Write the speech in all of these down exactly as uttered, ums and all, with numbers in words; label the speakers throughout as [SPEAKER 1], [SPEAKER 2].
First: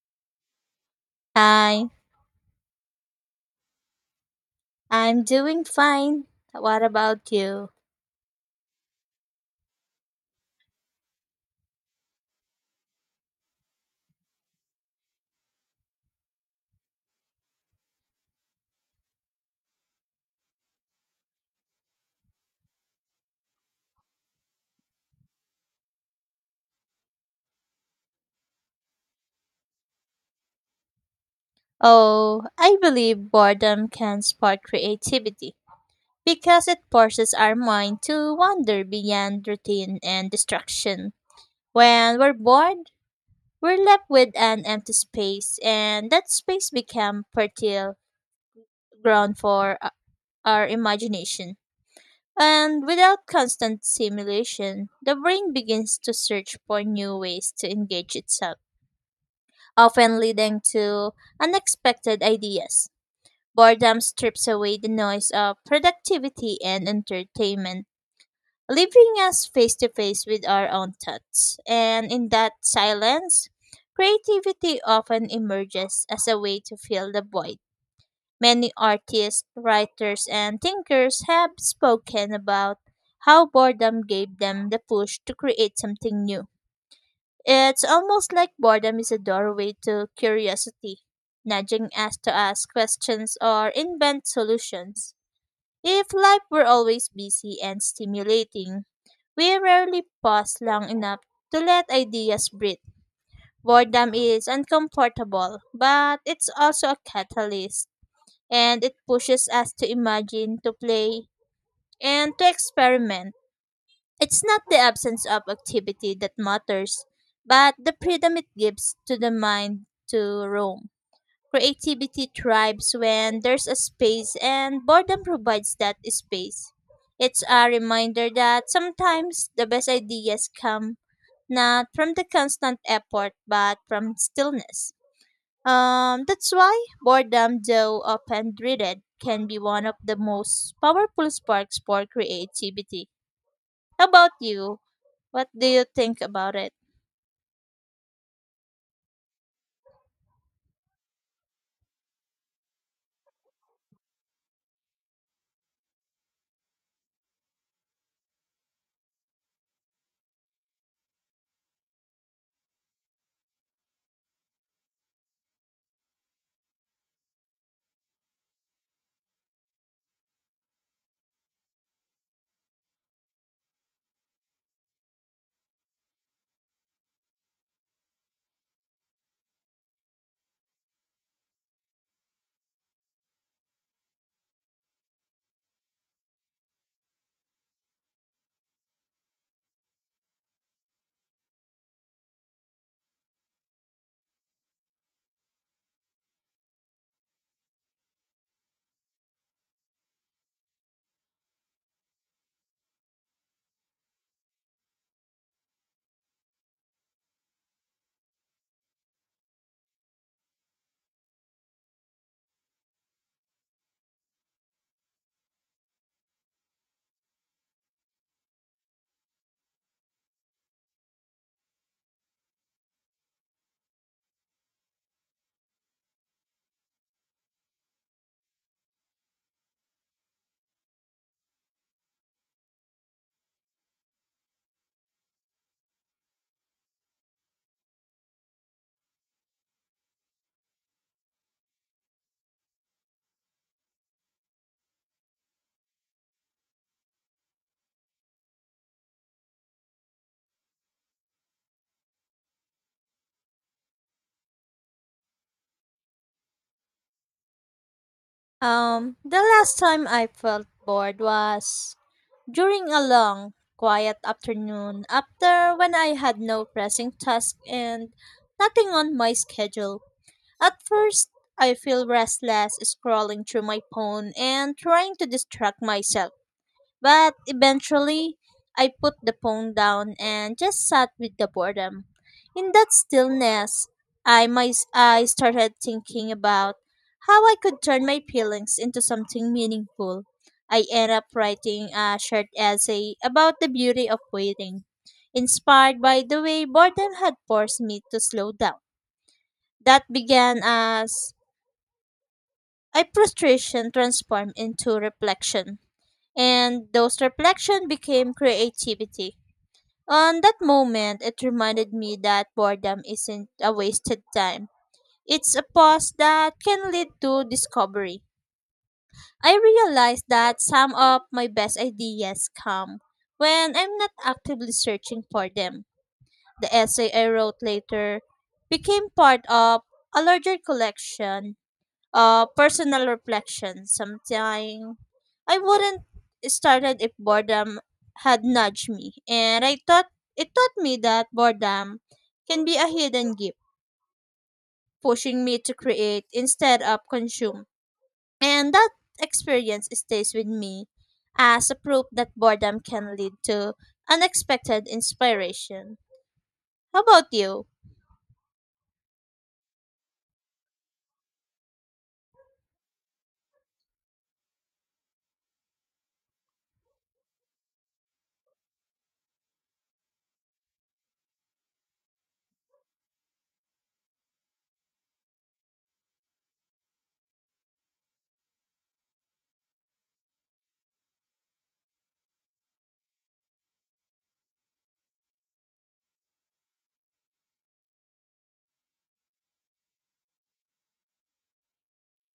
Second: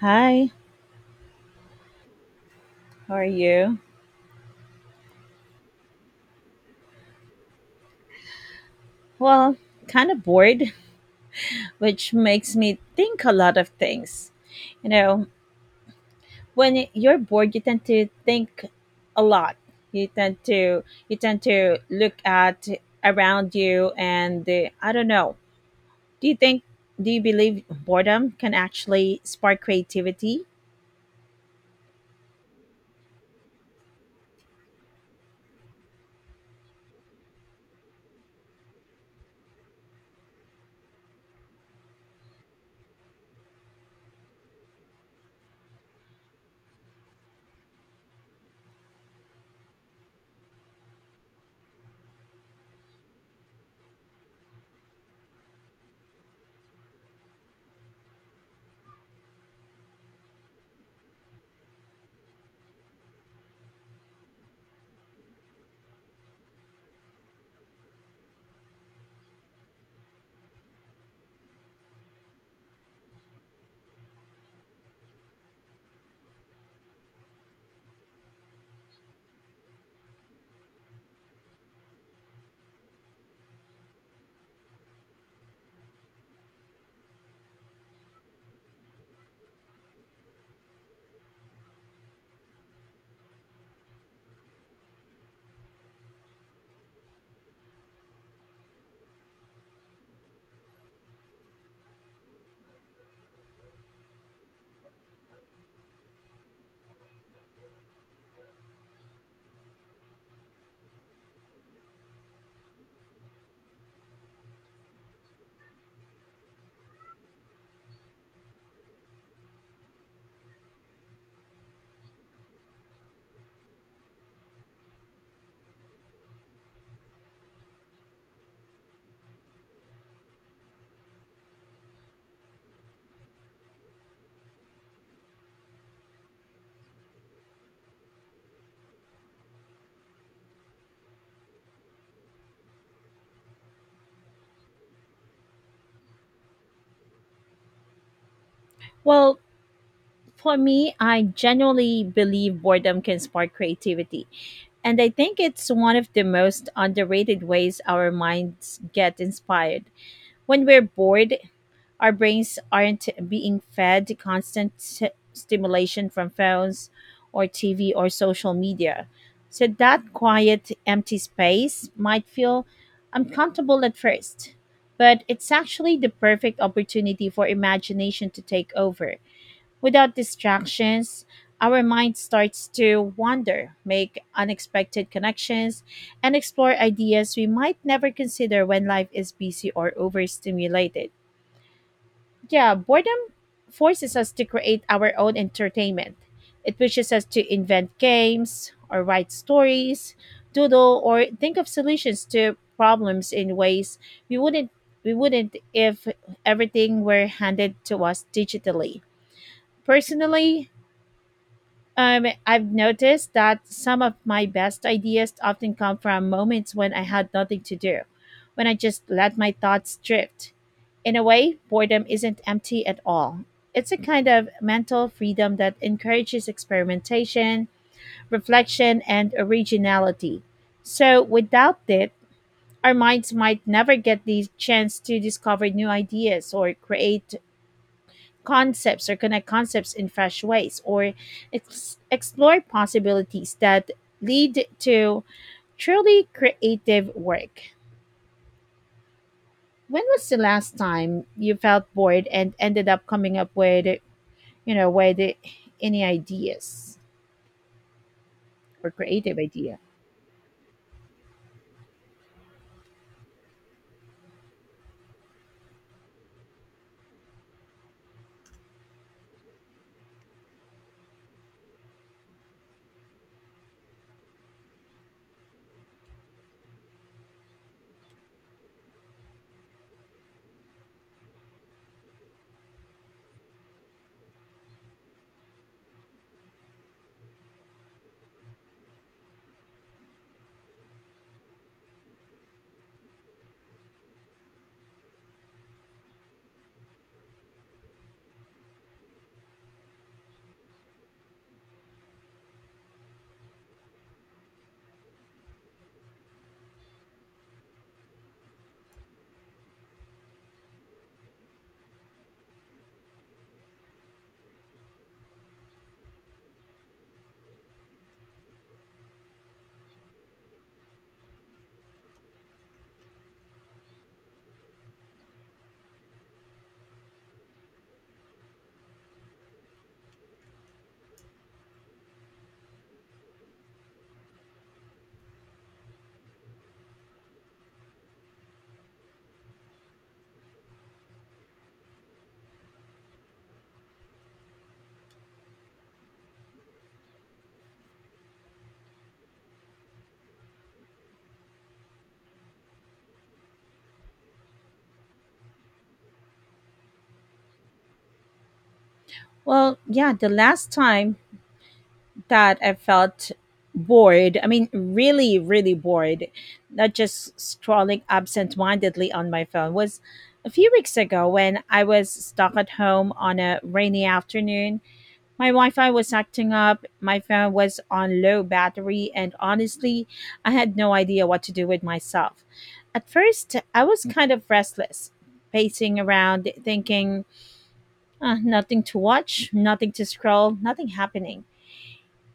[SPEAKER 1] Hi,
[SPEAKER 2] Hi,
[SPEAKER 1] how are you?
[SPEAKER 2] I'm doing fine. What about you?
[SPEAKER 1] Well, kind of bored, which makes me think a lot of things. You know, when you're bored, you tend to think a lot. You tend to you tend to look at around you and uh, I don't know. Do you think do you believe boredom can actually spark creativity?
[SPEAKER 2] Oh, I believe boredom can spark creativity because it forces our mind to wander beyond routine and distraction. When we're bored, we're left with an empty space, and that space becomes fertile ground for uh, our imagination. And without constant stimulation, the brain begins to search for new ways to engage itself, often leading to unexpected ideas. Boredom strips away the noise of productivity and entertainment, leaving us face to face with our own thoughts. And in that silence, creativity often emerges as a way to fill the void. Many artists, writers, and thinkers have spoken about how boredom gave them the push to create something new. It's almost like boredom is a doorway to curiosity, nudging us to ask questions or invent solutions. If life were always busy and stimulating, we rarely pause long enough to let ideas breathe. Boredom is uncomfortable, but it's also a catalyst, and it pushes us to imagine, to play, and to experiment. It's not the absence of activity that matters, but the freedom it gives to the mind to roam. Creativity thrives when there's a space, and boredom provides that space. It's a reminder that sometimes the best ideas come not from the constant effort but from stillness. Um, that's why boredom, though often dreaded, can be one of the most powerful sparks for creativity. How about you? What do you think about it?
[SPEAKER 1] Well, for me, I genuinely believe boredom can spark creativity. And I think it's one of the most underrated ways our minds get inspired. When we're bored, our brains aren't being fed constant s- stimulation from phones or T V or social media. So that quiet, empty space might feel uncomfortable at first, but it's actually the perfect opportunity for imagination to take over. Without distractions, our mind starts to wander, make unexpected connections, and explore ideas we might never consider when life is busy or overstimulated. Yeah, boredom forces us to create our own entertainment. It pushes us to invent games or write stories, doodle or think of solutions to problems in ways we wouldn't we wouldn't if everything were handed to us digitally. Personally, um, I've noticed that some of my best ideas often come from moments when I had nothing to do, when I just let my thoughts drift. In a way, boredom isn't empty at all. It's a kind of mental freedom that encourages experimentation, reflection, and originality. So, without it, our minds might never get the chance to discover new ideas or create concepts or connect concepts in fresh ways or ex- explore possibilities that lead to truly creative work. When was the last time you felt bored and ended up coming up with, you know, with any ideas or
[SPEAKER 2] Um,
[SPEAKER 1] creative
[SPEAKER 2] the last
[SPEAKER 1] idea?
[SPEAKER 2] time I felt bored was during a long, quiet afternoon after when I had no pressing task and nothing on my schedule. At first, I feel restless scrolling through my phone and trying to distract myself. But eventually, I put the phone down and just sat with the boredom. In that stillness, I, my, I started thinking about how I could turn my feelings into something meaningful. I ended up writing a short essay about the beauty of waiting, inspired by the way boredom had forced me to slow down. That began as a frustration transformed into reflection and those reflections became creativity. On that moment, it reminded me that boredom isn't a wasted time. It's a pause that can lead to discovery. I realized that some of my best ideas come when I'm not actively searching for them. The essay I wrote later became part of a larger collection, uh, personal reflection. Sometimes I wouldn't started if boredom had nudged me, and I thought it taught me that boredom can be a hidden gift, pushing me to create instead of consume. And that experience stays with me as a proof that boredom can lead to unexpected inspiration. How about you?
[SPEAKER 1] Well, yeah, the last time that I felt bored. I mean, really, really bored, not just scrolling absent-mindedly on my phone. Was a few weeks ago when I was stuck at home on a rainy afternoon. My Wi-Fi was acting up. My phone was on low battery, and honestly, I had no idea what to do with myself. At first, I was kind of restless, pacing around, thinking, "Ah, nothing to watch, nothing to scroll, nothing happening."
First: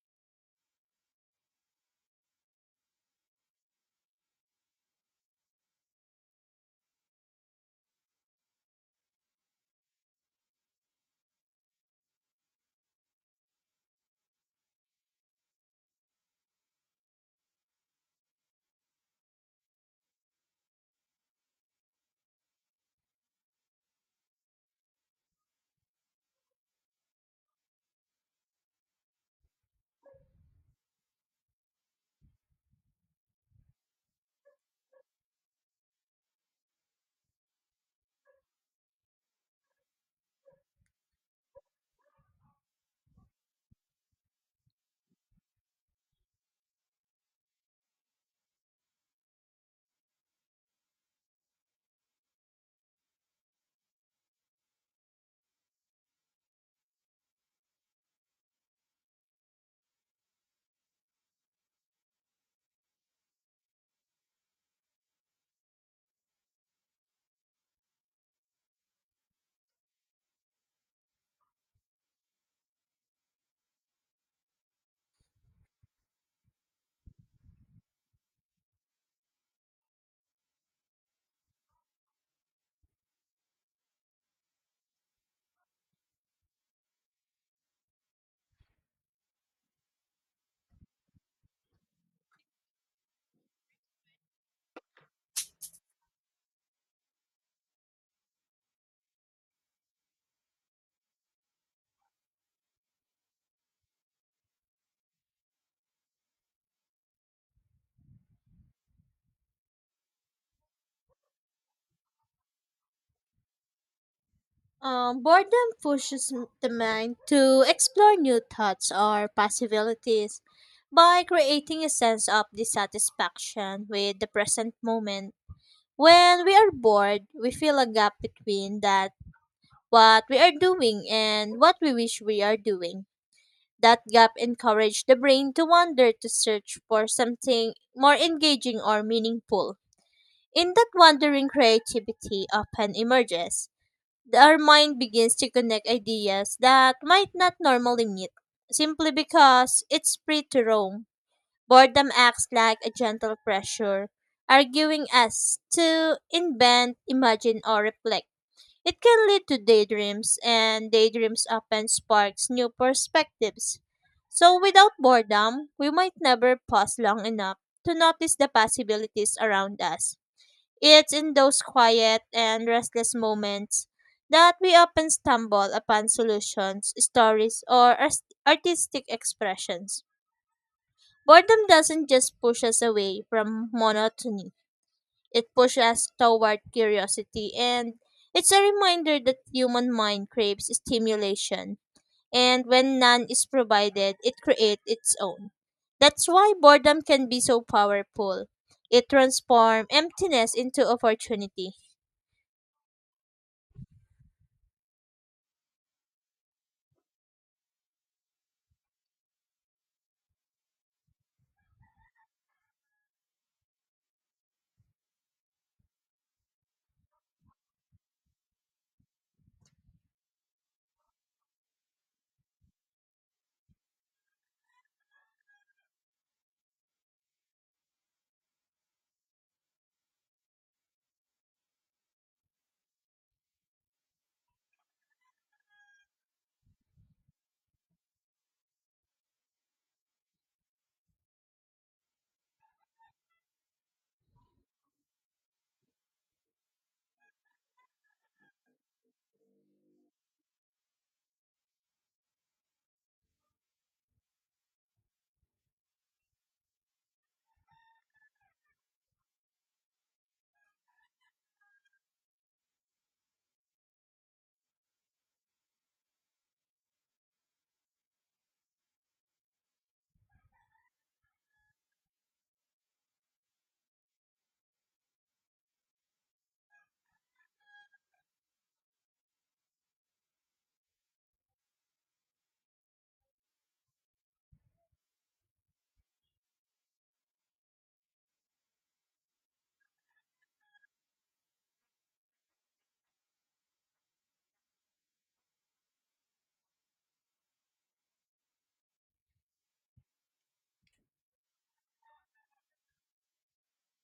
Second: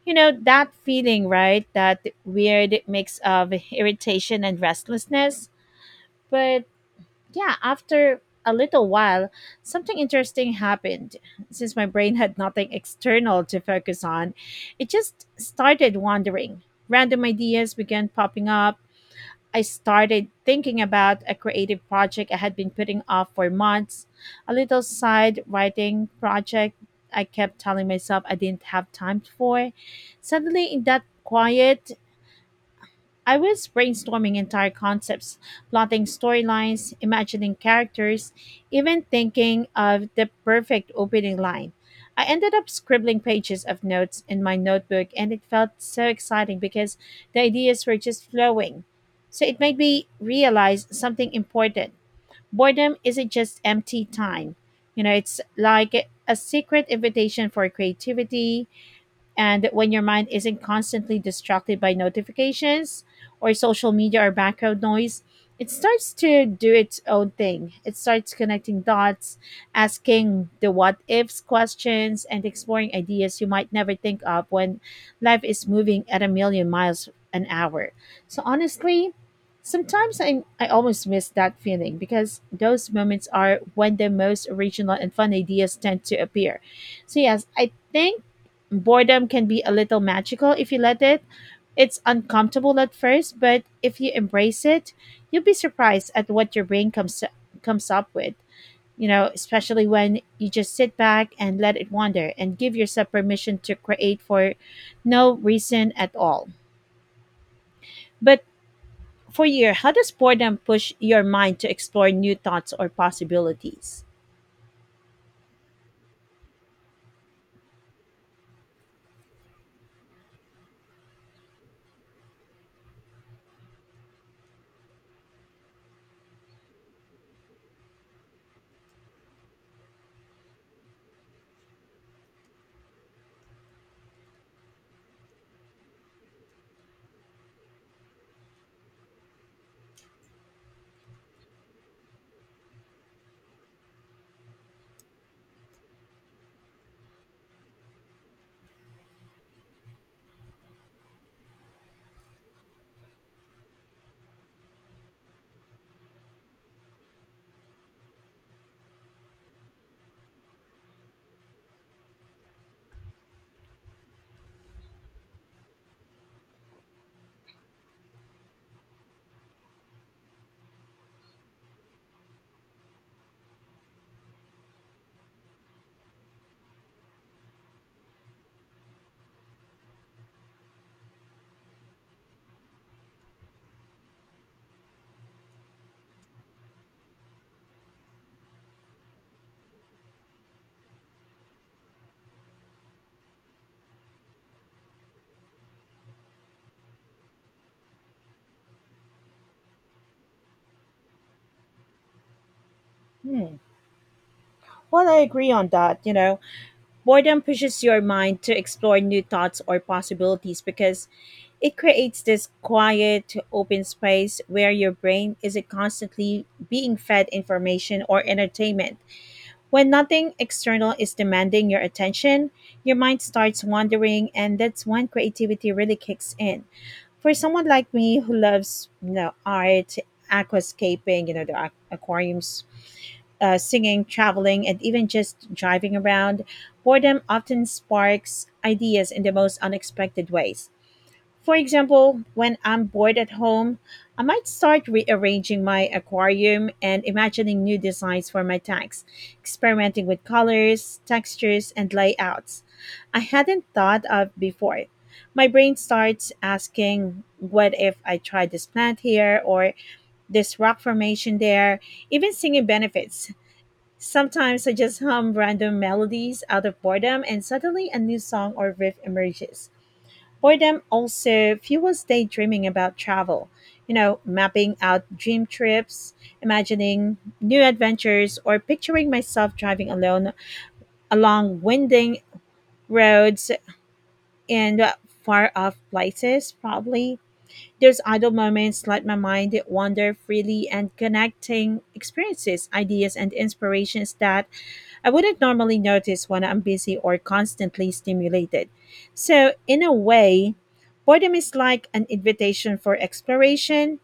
[SPEAKER 1] You know, that feeling, right? That weird mix of irritation and restlessness. But yeah, after a little while, something interesting happened. Since my brain had nothing external to focus on, it just started wandering. Random ideas began popping up. I started thinking about a creative project I had been putting off for months, a little side writing project I kept telling myself I didn't have time for. Suddenly, in that quiet, I was brainstorming entire concepts, plotting storylines, imagining characters, even thinking of the perfect opening line. I ended up scribbling pages of notes in my notebook, and it felt so exciting because the ideas were just flowing. So it made me realize something important. Boredom isn't just empty time, you know, it's like a secret invitation for creativity, and when your mind isn't constantly distracted by notifications or social media or background noise, it starts to do its own thing. It starts connecting dots, asking the what ifs questions, and exploring ideas you might never think of when life is moving at a million miles an hour. So, honestly, sometimes I, I almost miss that feeling because those moments are when the most original and fun ideas tend to appear. So, yes, I think boredom can be a little magical if you let it. It's uncomfortable at first, but if you embrace it, you'll be surprised at what your brain comes comes up with. You know, especially when you just sit back and let it wander and give yourself permission to create for no reason at all. But for you, how does boredom push your mind to explore new thoughts or possibilities?
[SPEAKER 2] Um, boredom pushes m- the mind to explore new thoughts or possibilities by creating a sense of dissatisfaction with the present moment. When we are bored, we feel a gap between that what we are doing and what we wish we are doing. That gap encourages the brain to wander to search for something more engaging or meaningful. In that wandering, creativity often emerges. Our mind begins to connect ideas that might not normally meet simply because it's free to roam. Boredom acts like a gentle pressure, arguing us to invent, imagine, or reflect. It can lead to daydreams, and daydreams often sparks new perspectives. So without boredom, we might never pause long enough to notice the possibilities around us. It's in those quiet and restless moments that we often stumble upon solutions, stories, or ars- artistic expressions. Boredom doesn't just push us away from monotony, it pushes us toward curiosity, and it's a reminder that human mind craves stimulation, and when none is provided, it creates its own. That's why boredom can be so powerful. It transforms emptiness into opportunity.
[SPEAKER 1] Hmm. Well, I agree on that. You know, boredom pushes your mind to explore new thoughts or possibilities because it creates this quiet, open space where your brain isn't constantly being fed information or entertainment. When nothing external is demanding your attention, your mind starts wandering, and that's when creativity really kicks in. For someone like me who loves, you know, art, aquascaping, you know, the aqu- aquariums, uh, singing, traveling, and even just driving around, boredom often sparks ideas in the most unexpected ways. For example, when I'm bored at home, I might start rearranging my aquarium and imagining new designs for my tanks, experimenting with colors, textures, and layouts I hadn't thought of before. My brain starts asking, what if I tried this plant here or this rock formation there? Even singing benefits. Sometimes I just hum random melodies out of boredom, and suddenly a new song or riff emerges. Boredom also fuels daydreaming about travel, you know, mapping out dream trips, imagining new adventures, or picturing myself driving alone along winding roads in far off places, probably. Those idle moments let my mind wander freely and connecting experiences, ideas, and inspirations that I wouldn't normally notice when I'm busy or constantly stimulated. So, in a way, boredom is like an invitation for exploration.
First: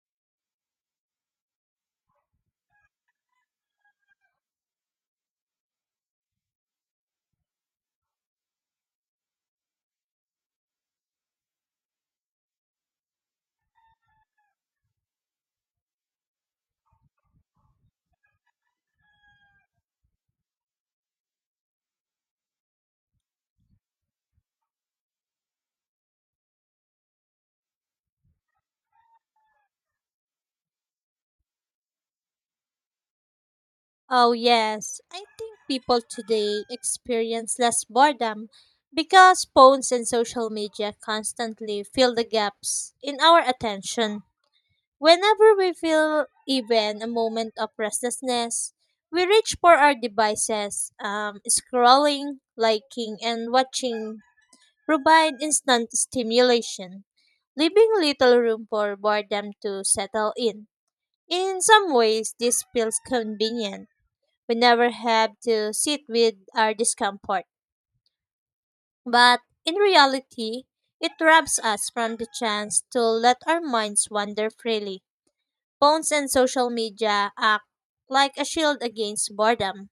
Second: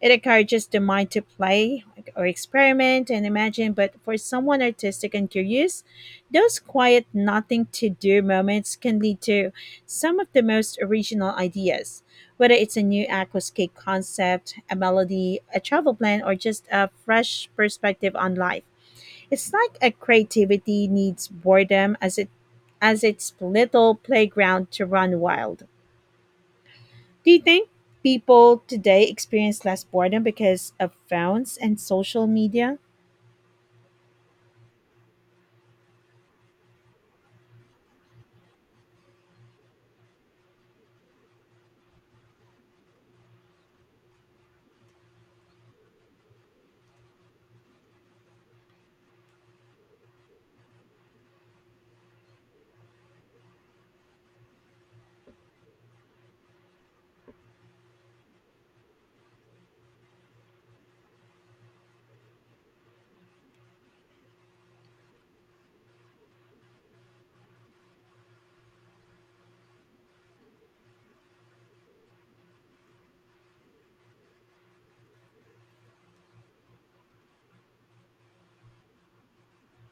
[SPEAKER 1] It encourages the mind to play or experiment and imagine, but for someone artistic and curious, those quiet nothing to do moments can lead to some of the most original ideas. Whether it's a new aquascape concept, a melody, a travel plan, or just a fresh perspective on life. It's like a creativity needs boredom as it as its little playground to run wild. Do you think people today experience less boredom because of phones and social media?
[SPEAKER 2] Oh, yes. I think people today experience less boredom because phones and social media constantly fill the gaps in our attention. Whenever we feel even a moment of restlessness, we reach for our devices. Um, scrolling, liking, and watching provide instant stimulation, leaving little room for boredom to settle in. In some ways, this feels convenient. We never have to sit with our discomfort. But in reality, it robs us from the chance to let our minds wander freely. Phones and social media act like a shield against boredom,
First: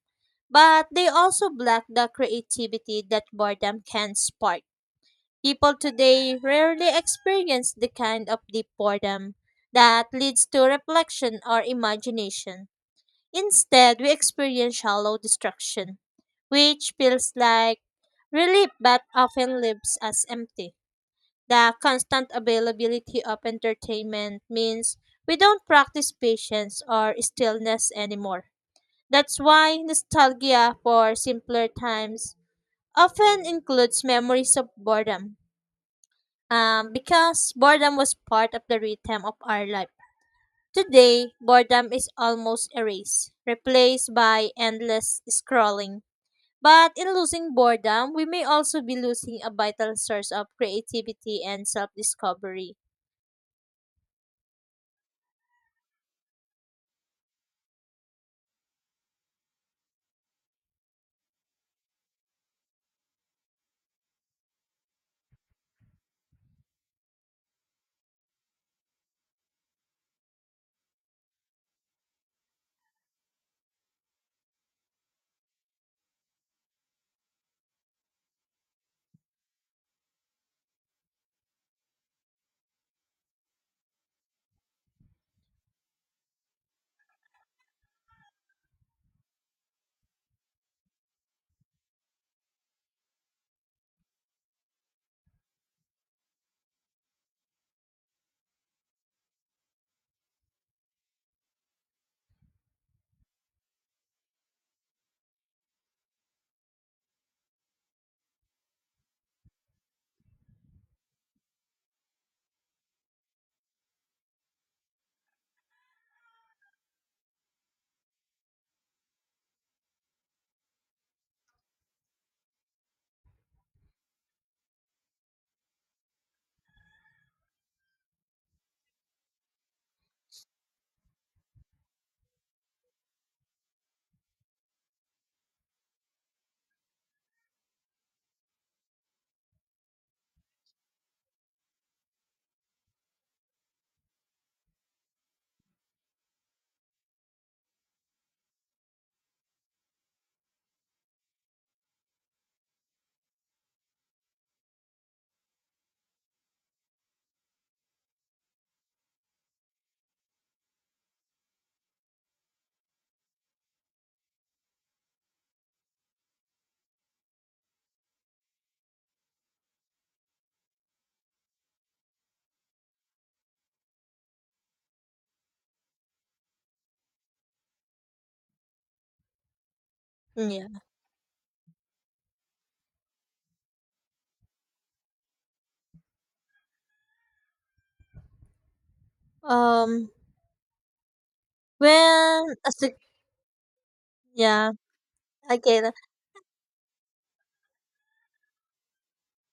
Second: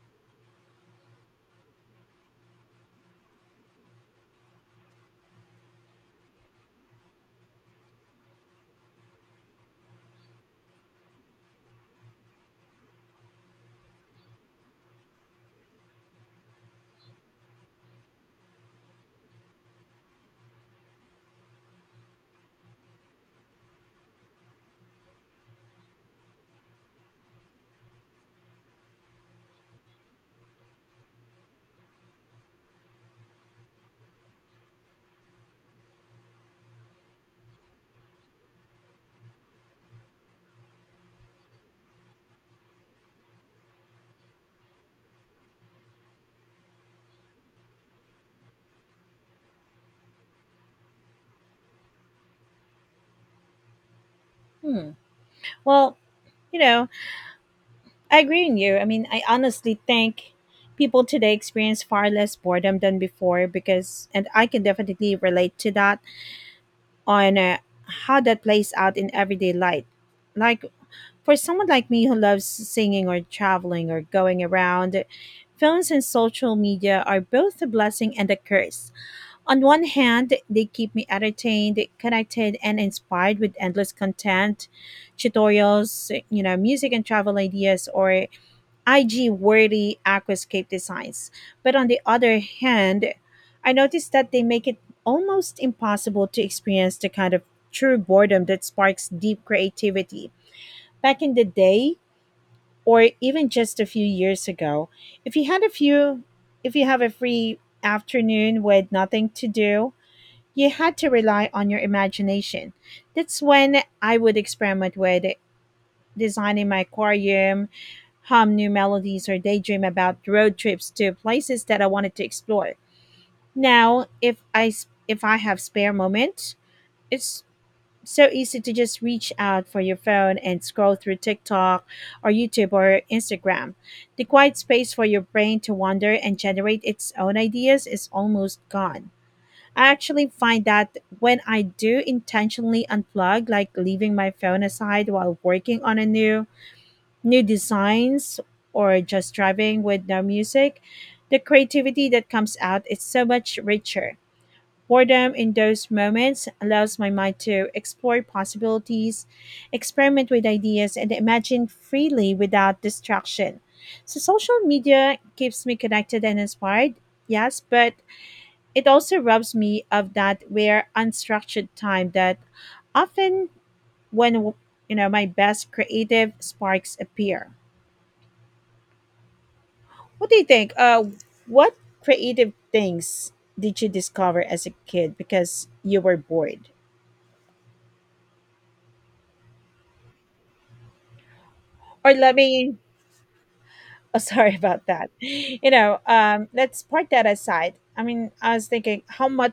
[SPEAKER 2] but they also block the creativity that boredom can spark. People today rarely experience the kind of deep boredom that leads to reflection or imagination. Instead, we experience shallow destruction, which feels like relief but often leaves us empty. The constant availability of entertainment means we don't practice patience or stillness anymore. That's why nostalgia for simpler times often includes memories of boredom, um, because boredom was part of the rhythm of our life. Today, boredom is almost erased, replaced by endless scrolling. But in losing boredom, we may also be losing a vital source of creativity and self-discovery.
[SPEAKER 1] Hmm. Well, you know, I agree with you. I mean, I honestly think people today experience far less boredom than before because, and I can definitely relate to that on uh, how that plays out in everyday life. Like for someone like me who loves singing or traveling or going around, phones and social media are both a blessing and a curse. On one hand, they keep me entertained, connected, and inspired with endless content, tutorials, you know, music and travel ideas, or I G worthy aquascape designs. But on the other hand, I noticed that they make it almost impossible to experience the kind of true boredom that sparks deep creativity. Back in the day, or even just a few years ago, if you had a few if you have a free afternoon with nothing to do, you had to rely on your imagination. That's when I would experiment with designing my aquarium, hum new melodies, or daydream about road trips to places that I wanted to explore. Now if i s- if I have spare moments, it's so easy to just reach out for your phone and scroll through TikTok or YouTube or Instagram. The quiet space for your brain to wander and generate its own ideas is almost gone. I actually find that when I do intentionally unplug, like leaving my phone aside while working on a new new designs or just driving with no music, the creativity that comes out is so much richer. Boredom in those moments allows my mind to explore possibilities, experiment with ideas, and imagine freely without distraction. So, social media keeps me connected and inspired, yes, but it also robs me of that rare unstructured time that often when, you know, my best creative sparks appear. What do you
[SPEAKER 2] Yeah.
[SPEAKER 1] think? Uh, what creative things did you discover as a kid because you were bored?
[SPEAKER 2] Um.
[SPEAKER 1] Or let
[SPEAKER 2] Well,
[SPEAKER 1] me
[SPEAKER 2] as a,
[SPEAKER 1] Oh, sorry
[SPEAKER 2] yeah.
[SPEAKER 1] about that. You
[SPEAKER 2] Okay.
[SPEAKER 1] know, um, let's part that aside. I mean, I was thinking how much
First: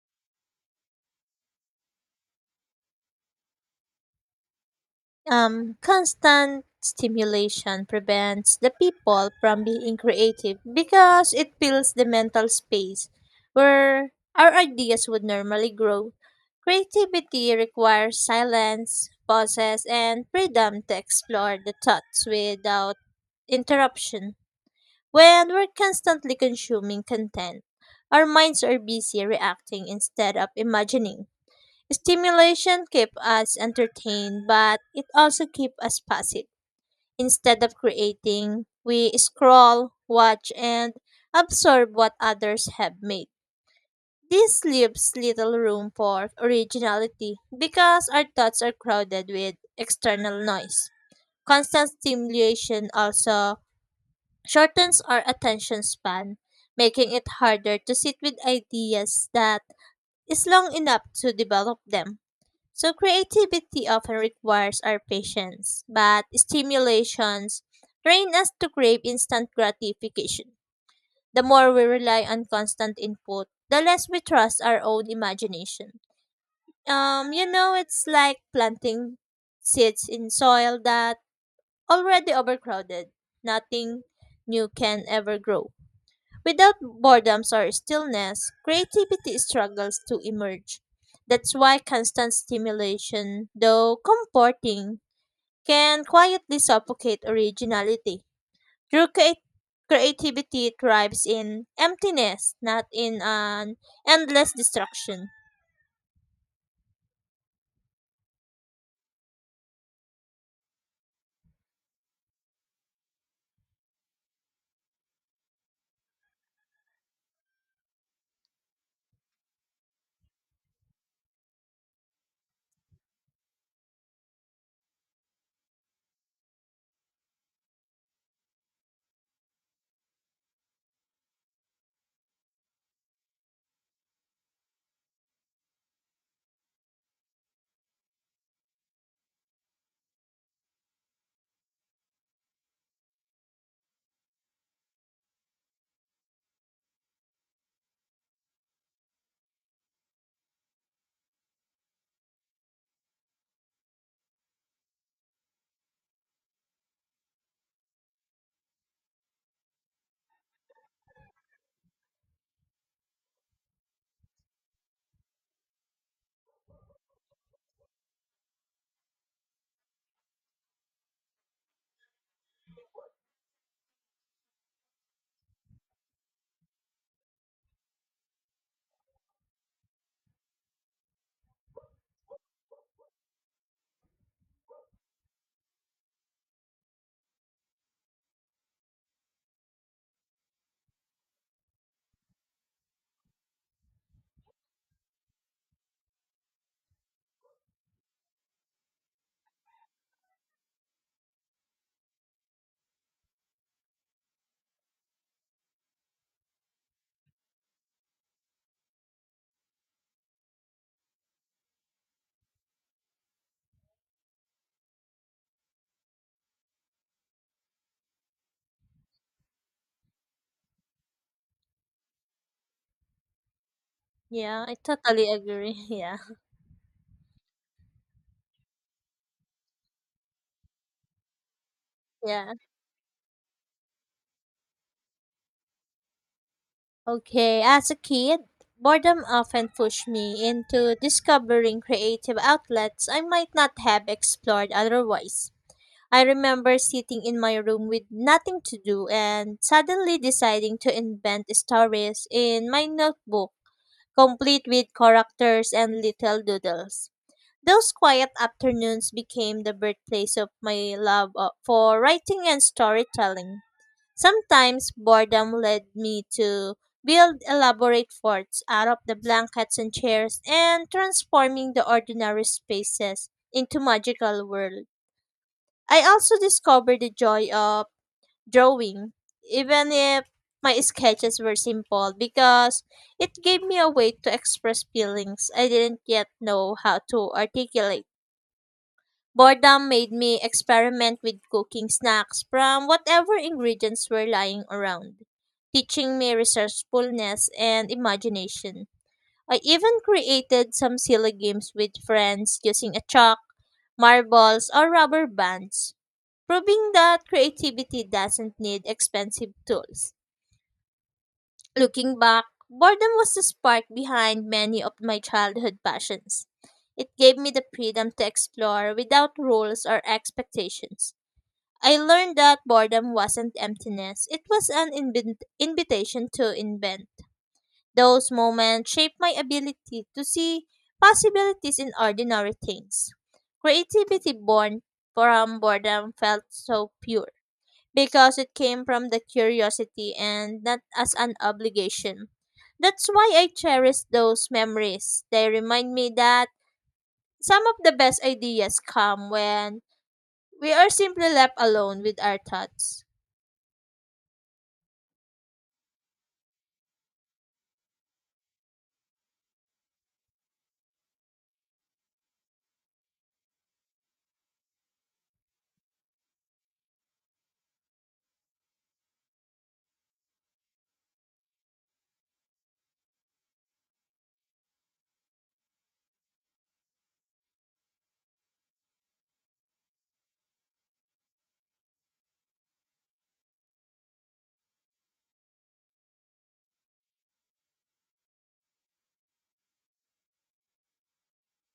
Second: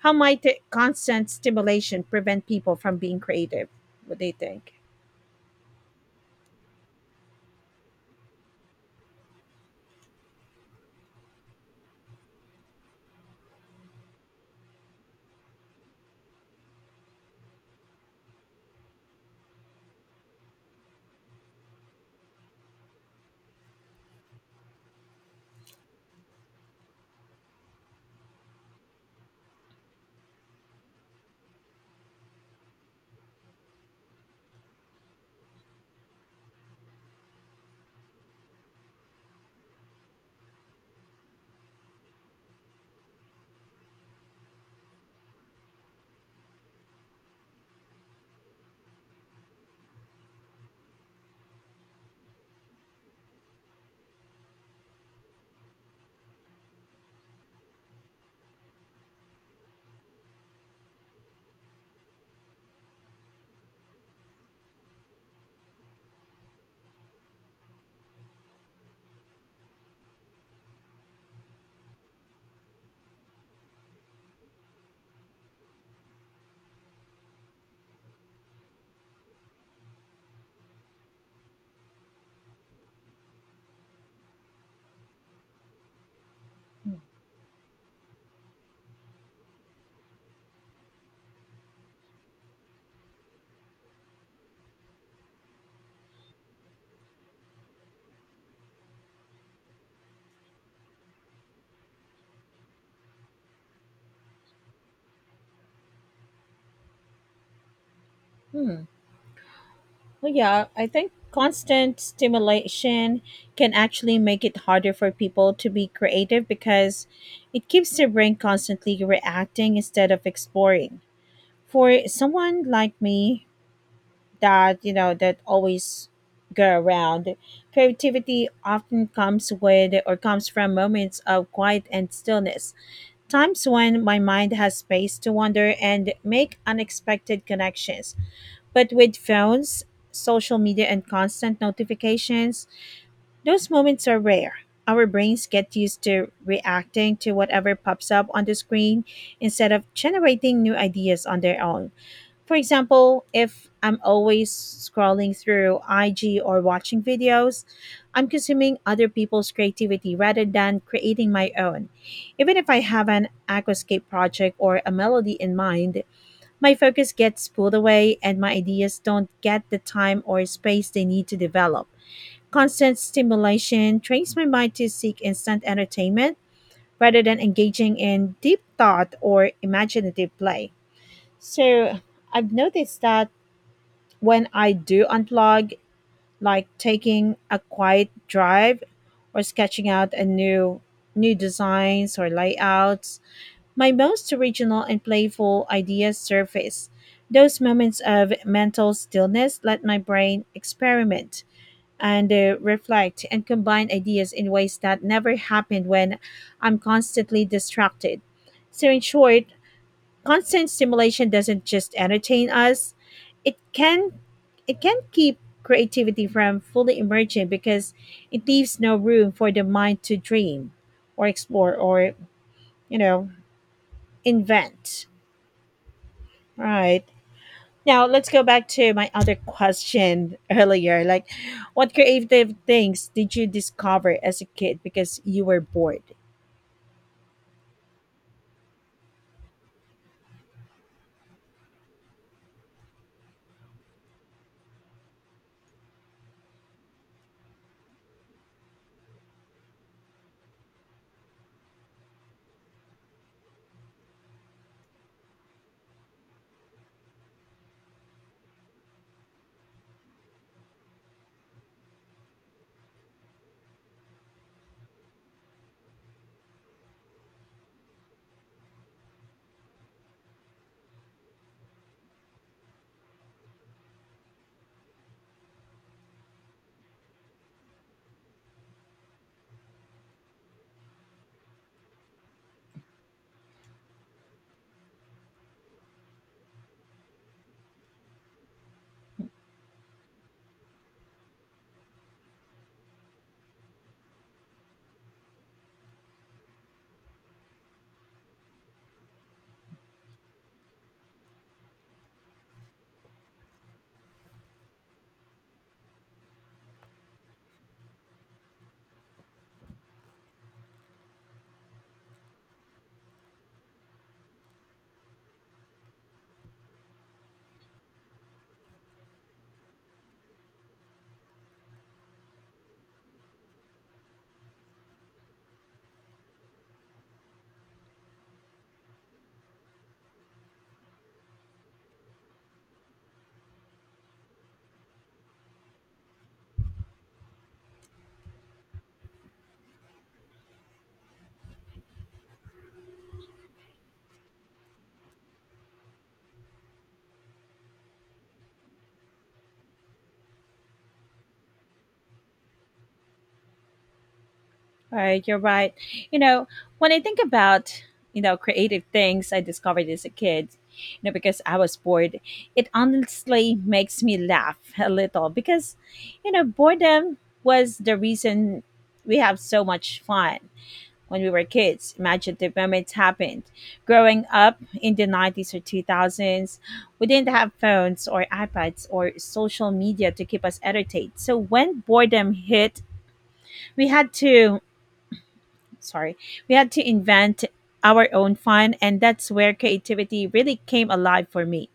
[SPEAKER 1] how might the constant stimulation prevent people from being creative? What do you think?
[SPEAKER 2] um, Constant stimulation prevents the people from being creative because it fills the mental space where our ideas would normally grow. Creativity requires silence, pauses, and freedom to explore the thoughts without interruption. When we're constantly consuming content, our minds are busy reacting instead of imagining. Stimulation keep us entertained, but it also keep us passive. Instead of creating, we scroll, watch, and absorb what others have made. This leaves little room for originality because our thoughts are crowded with external noise. Constant stimulation also shortens our attention span, making it harder to sit with ideas that is long enough to develop them, so creativity often requires our patience, but stimulations train us to crave instant gratification. The more we rely on constant input, the less we trust our own imagination. Um, you know, it's like planting seeds in soil that already overcrowded. Nothing new can ever grow. Without
[SPEAKER 1] Hmm.
[SPEAKER 2] boredom or stillness, creativity struggles to emerge. That's why constant stimulation, though comforting, can quietly suffocate originality. True crea- creativity thrives in emptiness, not in an endless destruction.
[SPEAKER 1] Hmm. Well, yeah, I think constant stimulation can actually make it harder for people to be creative because it keeps their brain constantly reacting instead of exploring. For someone like me that, you know, that always go around, creativity often comes with or comes from moments of quiet and stillness, times when my mind has space to wander and make unexpected connections, but with phones, social media, and constant notifications, those moments are rare. Our brains get used to reacting to whatever pops up on the screen instead of generating new ideas on their own. For example, if I'm always scrolling through I G or watching videos, I'm consuming other people's creativity rather than creating my own. Even if I have an aquascape project or a melody in mind, my focus gets pulled away and my ideas don't get the time or space they need to develop. Constant stimulation trains my mind to seek instant entertainment rather than engaging in deep thought or imaginative play. So I've noticed that when I do unplug, like taking a quiet drive or sketching out a new new designs or layouts, my most original and playful ideas surface. Those moments of mental stillness let my brain experiment and uh, reflect and combine ideas in ways that never happened when I'm constantly distracted. So, in short, constant stimulation doesn't just entertain us, it can it can keep creativity from fully emerging because it leaves no room for the mind to dream or explore or you know
[SPEAKER 2] Yeah, I
[SPEAKER 1] invent.
[SPEAKER 2] totally agree. Yeah,
[SPEAKER 1] Right, now let's go back to my other question earlier, like what
[SPEAKER 2] yeah.
[SPEAKER 1] creative things did you discover as a kid because you were bored?
[SPEAKER 2] Okay, as a kid, boredom often pushed me into discovering creative outlets I might not have explored otherwise. I remember sitting in my room with nothing to do and suddenly deciding to invent stories in my notebook, complete with characters and little doodles. Those quiet afternoons became the birthplace of my love, uh, for writing and storytelling. Sometimes boredom led me to build elaborate forts out of the blankets and chairs and transforming the ordinary spaces into magical world. I also discovered the joy of drawing, even if my sketches were simple because it gave me a way to express feelings I didn't yet know how to articulate. Boredom made me experiment with cooking snacks from whatever ingredients were lying around, teaching me resourcefulness and imagination. I even created some silly games with friends using a chalk, marbles, or rubber bands, proving that creativity doesn't need expensive tools. Looking back, boredom was the spark behind many of my childhood passions. It gave me the freedom to explore without rules or expectations. I learned that boredom wasn't emptiness, it was an invit- invitation to invent. Those moments shaped my ability to see possibilities in ordinary things. Creativity born from boredom felt so pure because it came from the curiosity and not as an obligation. That's why I cherish those memories. They remind me that some of the best ideas come when we are simply left alone with our thoughts.
[SPEAKER 1] Right, you're right. You know, when I think about, you know, creative things I discovered as a kid, you know, because I was bored, it honestly makes me laugh a little because, you know, boredom was the reason we have so much fun when we were kids. Imagine the moments happened. Growing up in the nineties or two thousands, we didn't have phones or iPads or social media to keep us entertained. So when boredom hit, we had to sorry, we had to invent our own fun, and that's where creativity really came alive for me.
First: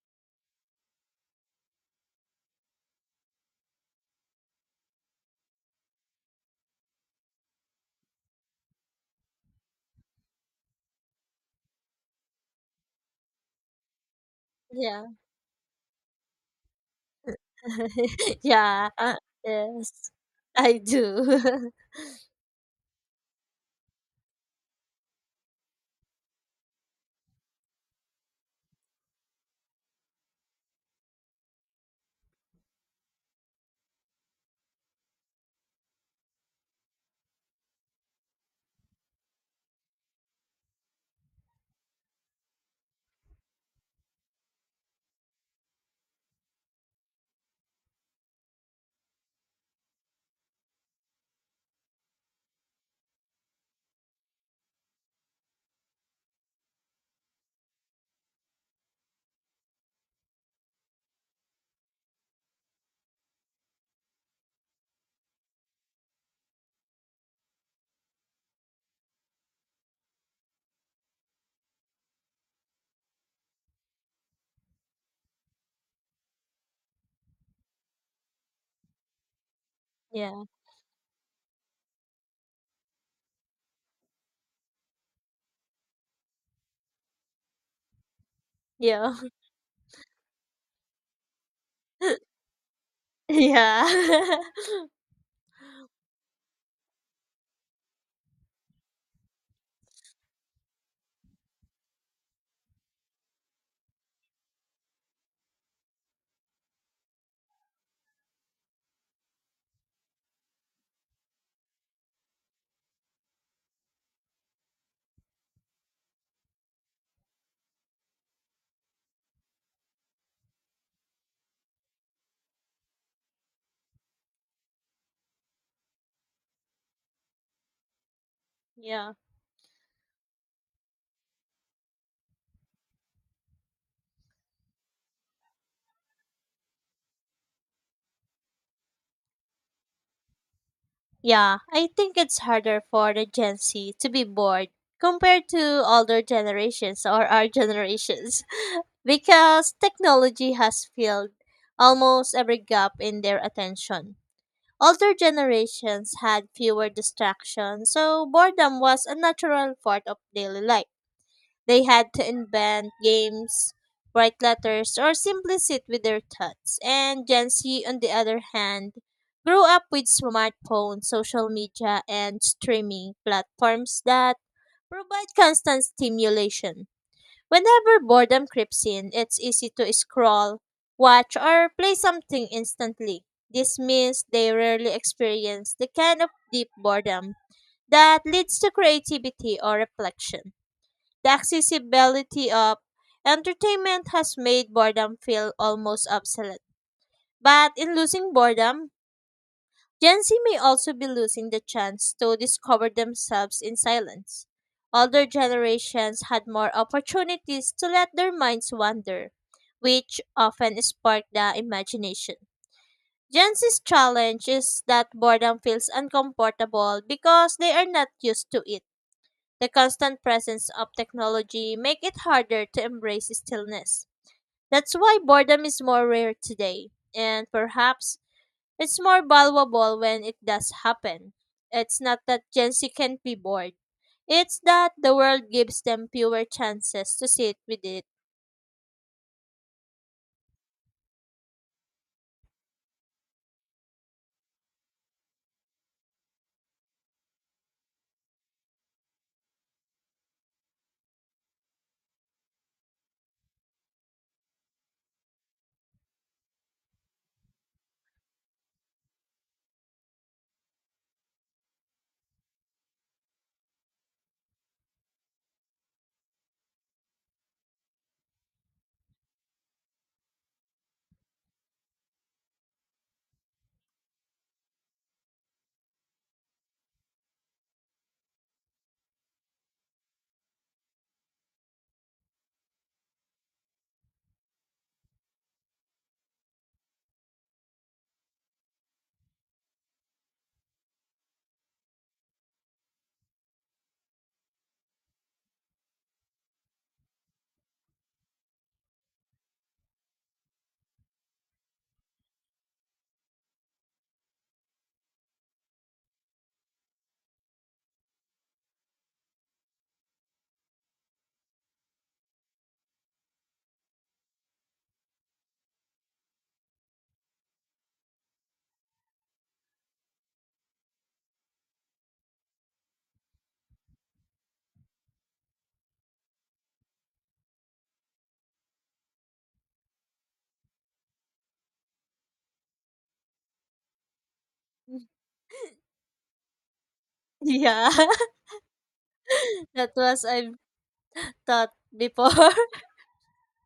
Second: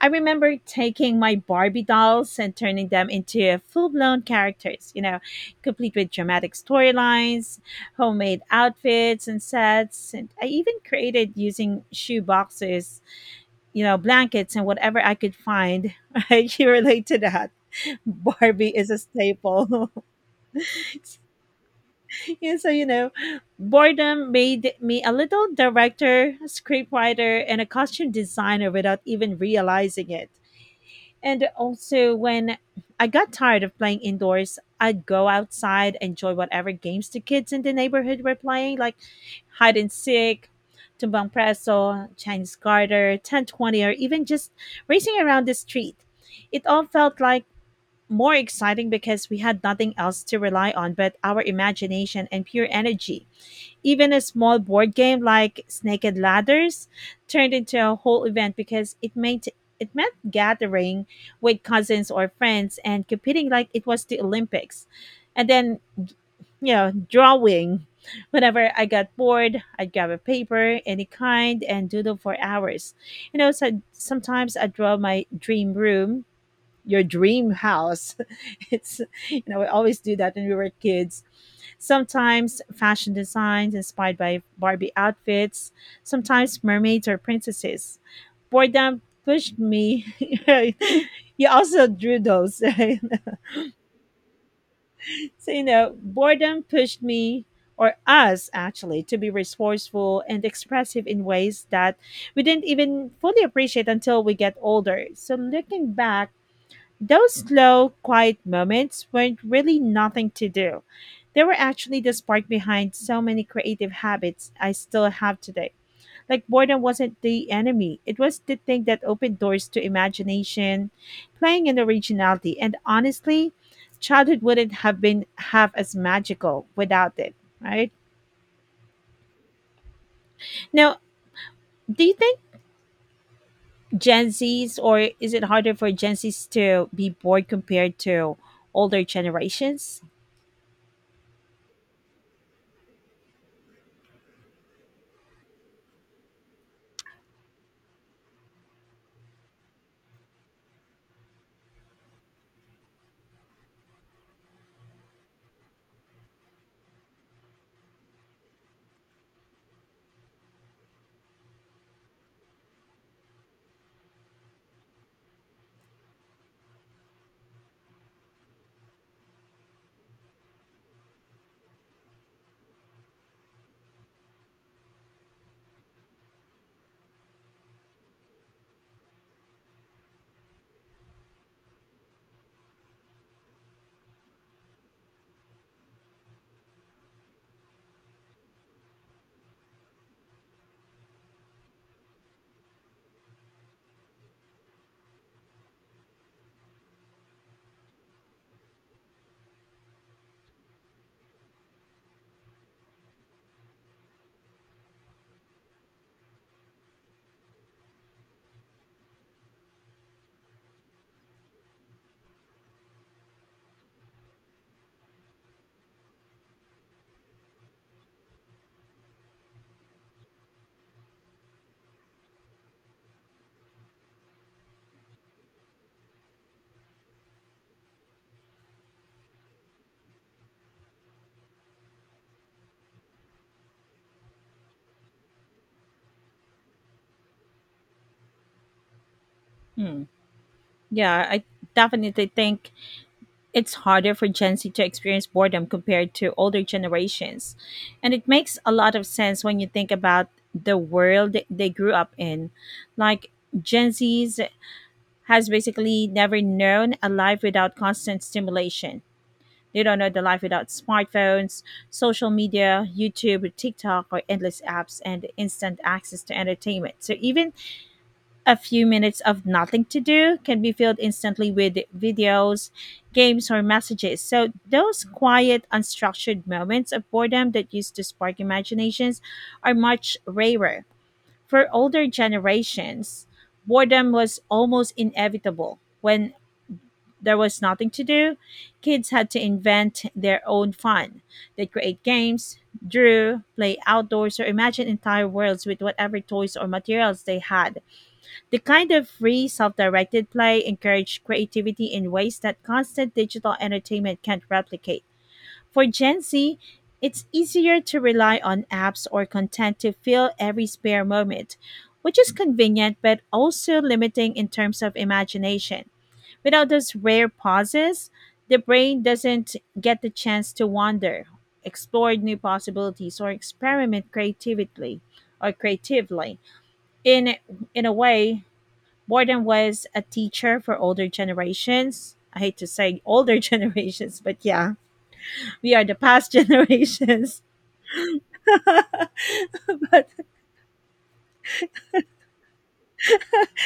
[SPEAKER 1] I remember taking my Barbie dolls and turning them into full blown characters, you know, complete with dramatic storylines, homemade outfits and sets. And I even created using shoe boxes, you know, blankets, and whatever
[SPEAKER 2] Yeah.
[SPEAKER 1] I could find. You relate to that. Barbie
[SPEAKER 2] Yeah.
[SPEAKER 1] is a
[SPEAKER 2] Uh,
[SPEAKER 1] staple.
[SPEAKER 2] yes. I do.
[SPEAKER 1] Yeah, so you know, boredom made me a little director, scriptwriter, and a costume designer without even realizing it. And also, when I got tired of playing indoors, I'd go outside, enjoy whatever games the kids in the neighborhood were playing, like hide and seek, tumbang preso, Chinese garter, ten twenty, or even just racing around the street. It all felt like more exciting because we had nothing else to rely on but our imagination and pure energy. Even a small board game like Snake and Ladders turned into a whole event because it meant it meant gathering with cousins or friends and competing like it was the Olympics. And then, you know, drawing. Whenever I got bored, I'd grab a paper, any kind, and doodle for hours. You know, so sometimes I draw my dream room, your dream house. It's, you know, we always do that
[SPEAKER 2] Yeah.
[SPEAKER 1] when we were kids. Sometimes fashion designs inspired by Barbie outfits, sometimes mermaids or princesses. Boredom
[SPEAKER 2] Yeah.
[SPEAKER 1] pushed me. You also drew those, right?
[SPEAKER 2] Yeah.
[SPEAKER 1] So, you know, boredom pushed me. Or us actually, to be resourceful and expressive in ways that we didn't even fully appreciate until we get older. So, looking back, those slow, quiet moments weren't really nothing to do. They were actually the spark behind so many creative habits I still have today. Like, boredom wasn't the enemy, it was the thing that opened doors to imagination, playing and originality. And honestly, childhood wouldn't have been half as magical without it, right?
[SPEAKER 2] Yeah,
[SPEAKER 1] Now, do you think Gen Zs, or is it harder for Gen Zs to be bored compared to older generations?
[SPEAKER 2] Yeah, I think it's harder for the Gen Z to be bored compared to older generations or our generations because technology has filled almost every gap in their attention. Older generations had fewer distractions, so boredom was a natural part of daily life. They had to invent games, write letters, or simply sit with their thoughts. And Gen Z, on the other hand, grew up with smartphones, social media, and streaming platforms that provide constant stimulation. Whenever boredom creeps in, it's easy to scroll, watch, or play something instantly. This means they rarely experience the kind of deep boredom that leads to creativity or reflection. The accessibility of entertainment has made boredom feel almost obsolete. But in losing boredom, Gen Z may also be losing the chance to discover themselves in silence. Older generations had more opportunities to let their minds wander, which often spark the imagination. Gen Z's challenge is that boredom feels uncomfortable because they are not used to it. The constant presence of technology make it harder to embrace stillness. That's why boredom is more rare today, and perhaps it's more valuable when it does happen. It's not that Gen Z can't be bored. It's that the world gives them fewer chances to sit with it.
[SPEAKER 1] Hmm. Yeah, I definitely think it's harder for Gen Z to experience boredom compared to older generations. And it makes a lot of sense when you think about the world they grew up in. Like, Gen Z's has basically never known a life without constant stimulation. They don't know the life without smartphones, social media, YouTube, TikTok, or endless apps and instant access to entertainment. So even a few minutes of nothing to do can be filled instantly with videos, games, or messages. So, those quiet, unstructured moments of boredom that used to spark imaginations are much rarer. For older generations, boredom was almost inevitable. When there was nothing to do, kids had to invent their own fun. They'd create games, drew, play outdoors, or imagine entire worlds with whatever toys or materials they had, the kind of free, self directed play encouraged creativity in ways that constant digital entertainment can't replicate. For Gen Z, it's easier to rely on apps or content to fill every spare moment, which is convenient but also limiting in terms of imagination. Without those rare pauses, the brain doesn't get the chance to wander, explore new possibilities, or experiment creatively or creatively in in a way Borden was a teacher for older generations. I hate to say older generations, but yeah, we are the past generations.
[SPEAKER 2] Yeah,
[SPEAKER 1] But
[SPEAKER 2] that was I've thought before.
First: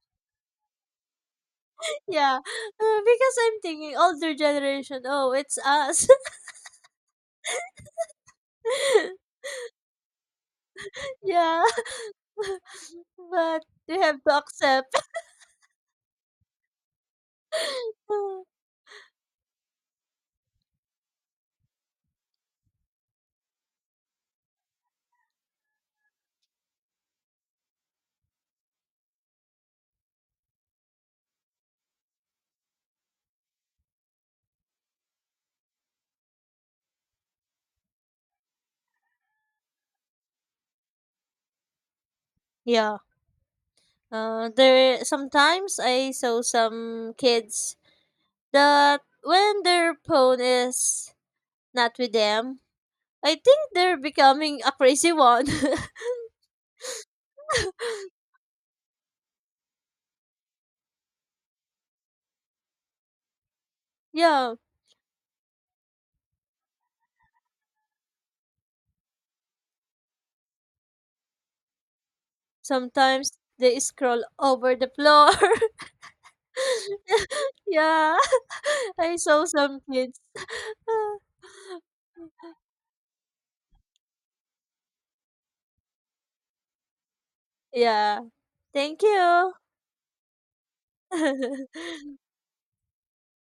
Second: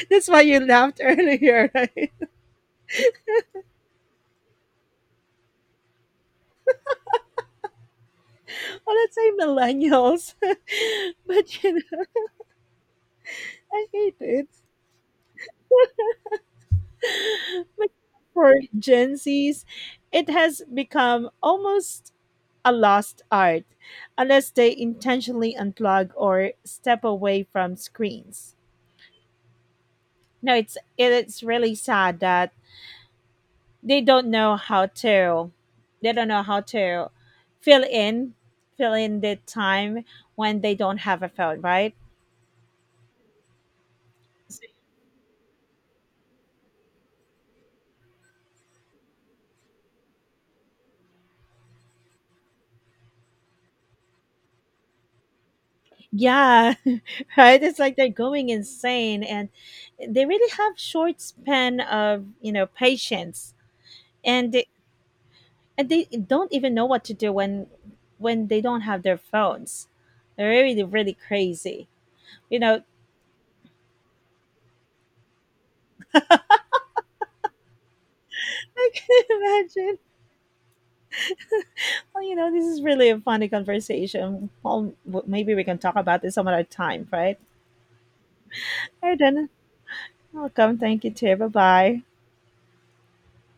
[SPEAKER 1] that's why you laughed earlier, right?
[SPEAKER 2] Yeah, uh, because I'm thinking older generation. Oh, it's us.
[SPEAKER 1] Well, let's say millennials.
[SPEAKER 2] Yeah,
[SPEAKER 1] But you know,
[SPEAKER 2] but
[SPEAKER 1] I
[SPEAKER 2] we
[SPEAKER 1] hate
[SPEAKER 2] have to
[SPEAKER 1] it.
[SPEAKER 2] accept.
[SPEAKER 1] But
[SPEAKER 2] Uh,
[SPEAKER 1] for Gen Zs, it has become almost a lost art unless they intentionally unplug or step away from screens. No, it's it's really sad that they don't know how to they don't know how to fill in fill in the time when they don't have a phone, right?
[SPEAKER 2] yeah. Uh, there sometimes I saw some kids that when their phone is not with them, I think they're becoming a crazy one.
[SPEAKER 1] Yeah. Right, it's like they're going insane, and they really have short span of, you know, patience. and
[SPEAKER 2] Yeah.
[SPEAKER 1] they, and they don't even know what to do when when they don't have their phones. They're really really crazy, you know.
[SPEAKER 2] Sometimes they scroll over the floor. Yeah.
[SPEAKER 1] Can
[SPEAKER 2] I
[SPEAKER 1] you
[SPEAKER 2] saw some
[SPEAKER 1] imagine?
[SPEAKER 2] kids.
[SPEAKER 1] Oh, you know, this is really a funny conversation. Well, w- maybe we can talk about this some other time, right?
[SPEAKER 2] Yeah. Thank
[SPEAKER 1] All right, then.
[SPEAKER 2] you.
[SPEAKER 1] Welcome. Thank you, too. Bye bye.